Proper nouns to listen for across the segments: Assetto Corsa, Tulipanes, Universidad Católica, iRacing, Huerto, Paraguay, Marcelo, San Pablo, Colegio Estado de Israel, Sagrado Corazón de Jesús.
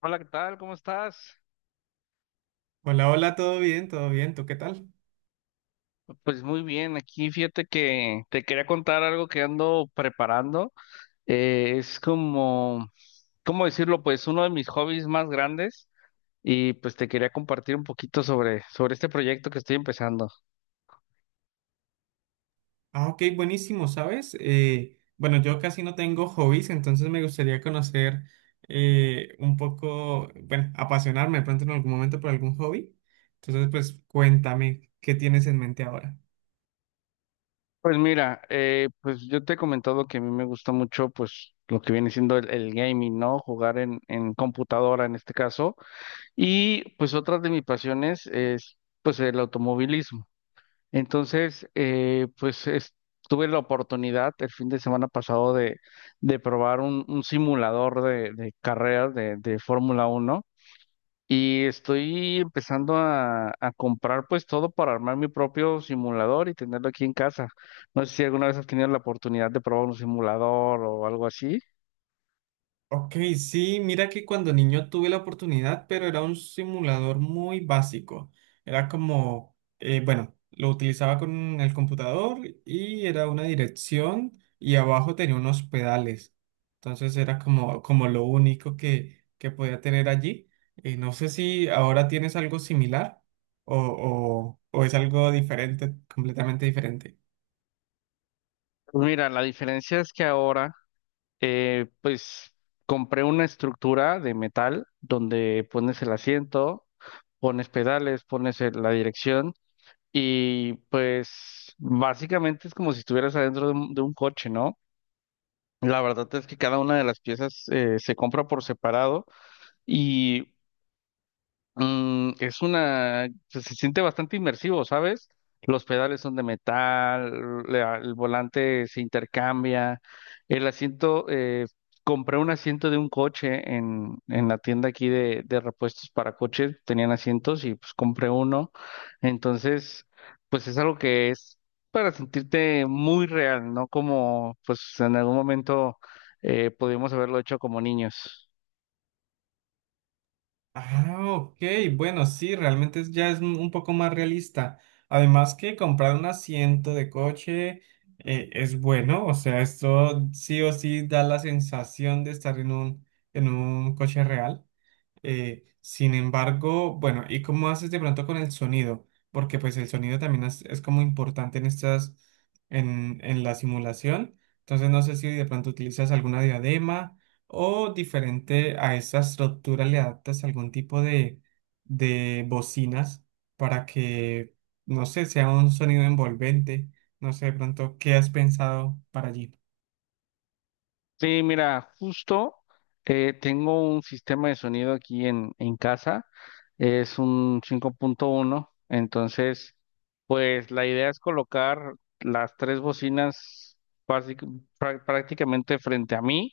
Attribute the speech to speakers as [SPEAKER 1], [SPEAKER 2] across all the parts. [SPEAKER 1] Hola, ¿qué tal? ¿Cómo estás?
[SPEAKER 2] Hola, hola, todo bien, ¿tú qué tal?
[SPEAKER 1] Pues muy bien, aquí fíjate que te quería contar algo que ando preparando. Es como, ¿cómo decirlo? Pues uno de mis hobbies más grandes y pues te quería compartir un poquito sobre este proyecto que estoy empezando.
[SPEAKER 2] Ah, ok, buenísimo, ¿sabes? Bueno, yo casi no tengo hobbies, entonces me gustaría conocer un poco, bueno, apasionarme de pronto en algún momento por algún hobby. Entonces, pues cuéntame, ¿qué tienes en mente ahora?
[SPEAKER 1] Pues mira, pues yo te he comentado que a mí me gusta mucho pues lo que viene siendo el gaming, ¿no? Jugar en computadora en este caso. Y pues otra de mis pasiones es pues el automovilismo. Entonces, pues tuve la oportunidad el fin de semana pasado de probar un simulador de carreras de Fórmula Uno, y estoy empezando a comprar pues todo para armar mi propio simulador y tenerlo aquí en casa. No sé si alguna vez has tenido la oportunidad de probar un simulador o algo así.
[SPEAKER 2] Ok, sí, mira que cuando niño tuve la oportunidad, pero era un simulador muy básico. Era como, bueno, lo utilizaba con el computador y era una dirección y abajo tenía unos pedales. Entonces era como, como lo único que podía tener allí. No sé si ahora tienes algo similar o, o es algo diferente, completamente diferente.
[SPEAKER 1] Pues mira, la diferencia es que ahora, pues compré una estructura de metal donde pones el asiento, pones pedales, pones la dirección y pues básicamente es como si estuvieras adentro de un coche, ¿no? La verdad es que cada una de las piezas se compra por separado y, se siente bastante inmersivo, ¿sabes? Los pedales son de metal, el volante se intercambia, el asiento, compré un asiento de un coche en la tienda aquí de repuestos para coches, tenían asientos y pues compré uno. Entonces pues es algo que es para sentirte muy real, ¿no? Como pues en algún momento pudimos haberlo hecho como niños.
[SPEAKER 2] Ah, ok, bueno, sí, realmente es- ya es un poco más realista. Además que comprar un asiento de coche es bueno, o sea, esto sí o sí da la sensación de estar en un coche real. Sin embargo, bueno, ¿y cómo haces de pronto con el sonido? Porque pues el sonido también es como importante en estas, en la simulación. Entonces no sé si de pronto utilizas alguna diadema o diferente a esa estructura le adaptas algún tipo de bocinas para que, no sé, sea un sonido envolvente. No sé de pronto qué has pensado para allí.
[SPEAKER 1] Sí, mira, justo tengo un sistema de sonido aquí en casa, es un 5.1, entonces pues la idea es colocar las tres bocinas básic- prácticamente frente a mí.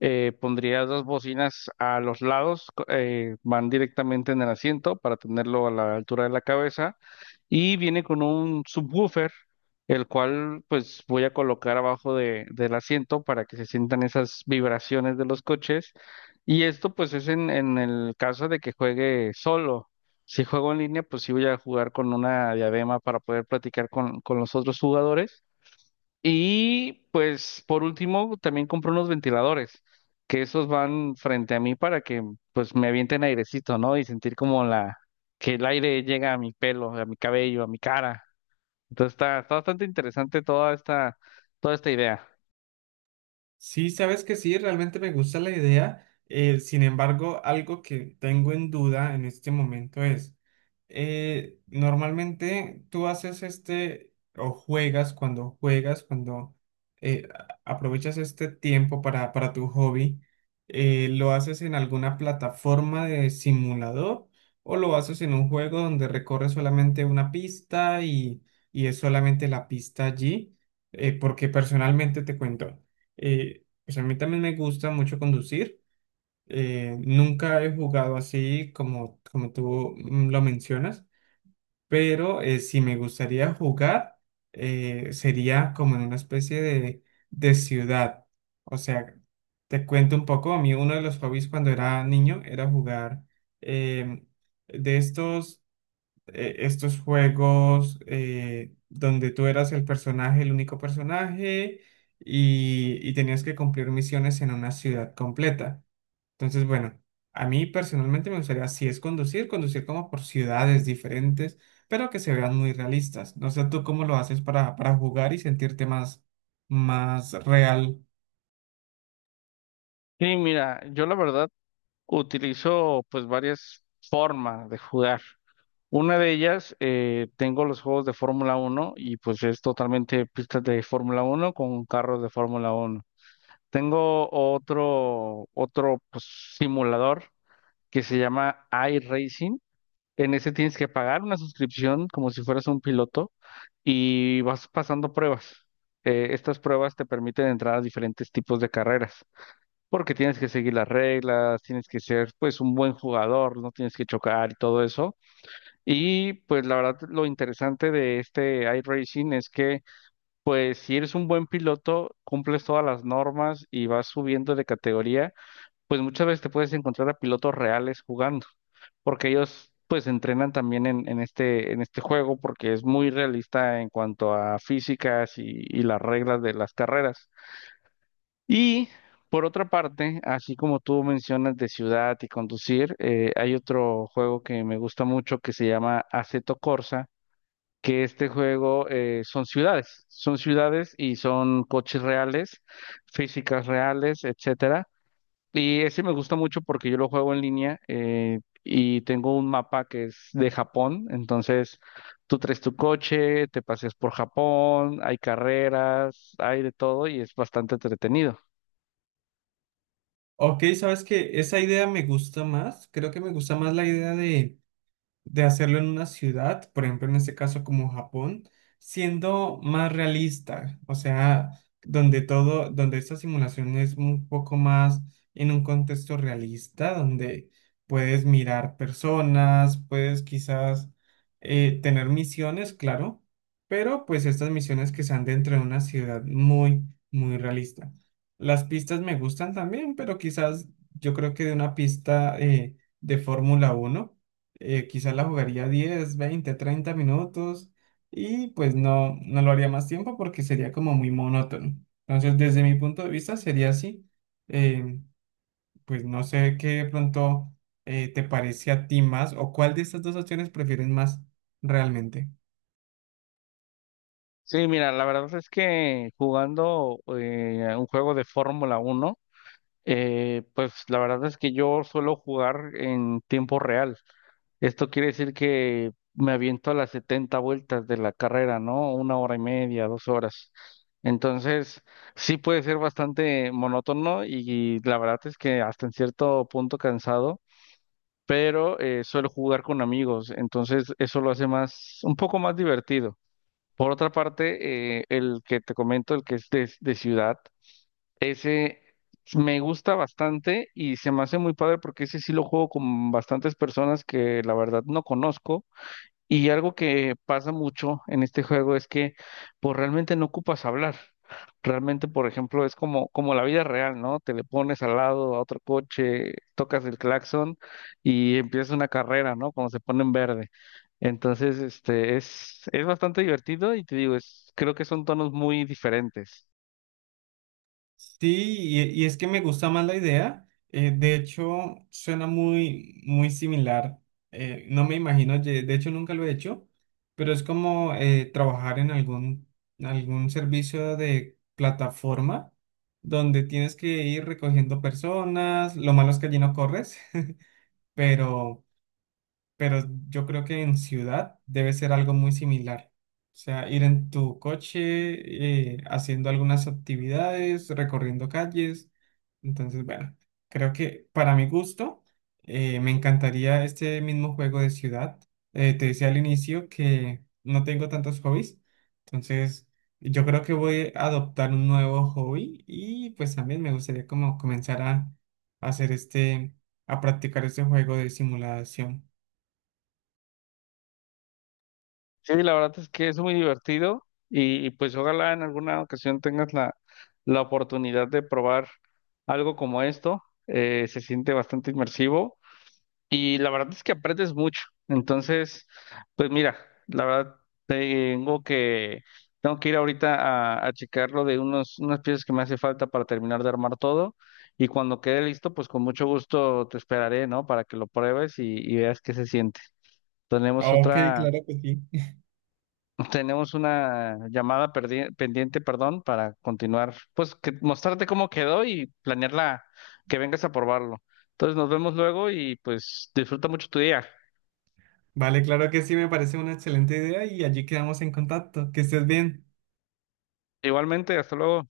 [SPEAKER 1] Pondría dos bocinas a los lados, van directamente en el asiento para tenerlo a la altura de la cabeza, y viene con un subwoofer, el cual pues voy a colocar abajo del asiento para que se sientan esas vibraciones de los coches, y esto pues es en el caso de que juegue solo. Si juego en línea, pues sí voy a jugar con una diadema para poder platicar con los otros jugadores. Y pues por último también compré unos ventiladores, que esos van frente a mí para que pues me avienten airecito, ¿no? Y sentir como la que el aire llega a mi pelo, a mi cabello, a mi cara. Entonces está bastante interesante toda esta idea.
[SPEAKER 2] Sí, sabes que sí, realmente me gusta la idea. Sin embargo, algo que tengo en duda en este momento es, normalmente tú haces este o juegas, cuando aprovechas este tiempo para tu hobby, ¿lo haces en alguna plataforma de simulador o lo haces en un juego donde recorres solamente una pista y es solamente la pista allí? Porque personalmente te cuento. Pues a mí también me gusta mucho conducir. Nunca he jugado así como, como tú lo mencionas, pero si me gustaría jugar, sería como en una especie de ciudad. O sea, te cuento un poco, a mí uno de los hobbies cuando era niño era jugar eh, de estos estos juegos donde tú eras el personaje, el único personaje, y tenías que cumplir misiones en una ciudad completa. Entonces, bueno, a mí personalmente me gustaría, si es conducir, conducir como por ciudades diferentes, pero que se vean muy realistas. No sé tú cómo lo haces para jugar y sentirte más, más real.
[SPEAKER 1] Sí, mira, yo la verdad utilizo pues varias formas de jugar. Una de ellas, tengo los juegos de Fórmula uno y pues es totalmente pistas de Fórmula uno con carros de Fórmula uno. Tengo otro pues simulador, que se llama iRacing. En ese tienes que pagar una suscripción como si fueras un piloto y vas pasando pruebas. Estas pruebas te permiten entrar a diferentes tipos de carreras, porque tienes que seguir las reglas, tienes que ser pues un buen jugador, no tienes que chocar y todo eso. Y pues la verdad lo interesante de este iRacing es que, pues si eres un buen piloto, cumples todas las normas y vas subiendo de categoría, pues muchas veces te puedes encontrar a pilotos reales jugando, porque ellos pues entrenan también en este, en este, juego, porque es muy realista en cuanto a físicas y las reglas de las carreras. Y por otra parte, así como tú mencionas de ciudad y conducir, hay otro juego que me gusta mucho, que se llama Assetto Corsa, que este juego, son ciudades y son coches reales, físicas reales, etcétera, y ese me gusta mucho porque yo lo juego en línea, y tengo un mapa que es de Japón. Entonces, tú traes tu coche, te paseas por Japón, hay carreras, hay de todo, y es bastante entretenido.
[SPEAKER 2] Ok, sabes que esa idea me gusta más. Creo que me gusta más la idea de hacerlo en una ciudad, por ejemplo, en este caso como Japón, siendo más realista, o sea, donde todo, donde esta simulación es un poco más en un contexto realista, donde puedes mirar personas, puedes quizás tener misiones, claro, pero pues estas misiones que sean dentro de una ciudad muy, muy realista. Las pistas me gustan también, pero quizás yo creo que de una pista de Fórmula 1 quizás la jugaría 10, 20, 30 minutos y pues no, no lo haría más tiempo porque sería como muy monótono. Entonces, desde mi punto de vista sería así. Eh, pues no sé qué de pronto te parece a ti más o cuál de estas dos opciones prefieres más realmente.
[SPEAKER 1] Sí, mira, la verdad es que jugando un juego de Fórmula Uno, pues la verdad es que yo suelo jugar en tiempo real. Esto quiere decir que me aviento a las 70 vueltas de la carrera, ¿no? Una hora y media, 2 horas. Entonces, sí puede ser bastante monótono y, la verdad es que hasta en cierto punto cansado, pero suelo jugar con amigos, entonces eso lo hace más, un poco más divertido. Por otra parte, el que te comento, el que es de ciudad, ese me gusta bastante y se me hace muy padre porque ese sí lo juego con bastantes personas que la verdad no conozco, y algo que pasa mucho en este juego es que pues realmente no ocupas hablar. Realmente, por ejemplo, es como, la vida real, ¿no? Te le pones al lado a otro coche, tocas el claxon y empieza una carrera, ¿no? Cuando se pone en verde. Entonces, es bastante divertido y te digo, creo que son tonos muy diferentes.
[SPEAKER 2] Sí, y es que me gusta más la idea. De hecho, suena muy, muy similar. No me imagino, ye- de hecho nunca lo he hecho, pero es como trabajar en algún, algún servicio de plataforma donde tienes que ir recogiendo personas. Lo malo es que allí no corres, pero pero yo creo que en ciudad debe ser algo muy similar. O sea, ir en tu coche, haciendo algunas actividades, recorriendo calles. Entonces, bueno, creo que para mi gusto, me encantaría este mismo juego de ciudad. Te decía al inicio que no tengo tantos hobbies, entonces yo creo que voy a adoptar un nuevo hobby y pues también me gustaría como comenzar a hacer este, a practicar este juego de simulación.
[SPEAKER 1] Sí, la verdad es que es muy divertido, y pues ojalá en alguna ocasión tengas la oportunidad de probar algo como esto. Se siente bastante inmersivo y la verdad es que aprendes mucho. Entonces, pues mira, la verdad tengo que, tengo que ir ahorita a checar lo de unas piezas que me hace falta para terminar de armar todo, y cuando quede listo, pues con mucho gusto te esperaré, ¿no? Para que lo pruebes y veas qué se siente. Tenemos
[SPEAKER 2] Ah, Ok,
[SPEAKER 1] otra
[SPEAKER 2] claro que sí.
[SPEAKER 1] tenemos una llamada pendiente, perdón, para continuar, pues que, mostrarte cómo quedó y planearla, que vengas a probarlo. Entonces nos vemos luego y pues disfruta mucho tu día.
[SPEAKER 2] Vale, claro que sí, me parece una excelente idea y allí quedamos en contacto. Que estés bien.
[SPEAKER 1] Igualmente, hasta luego.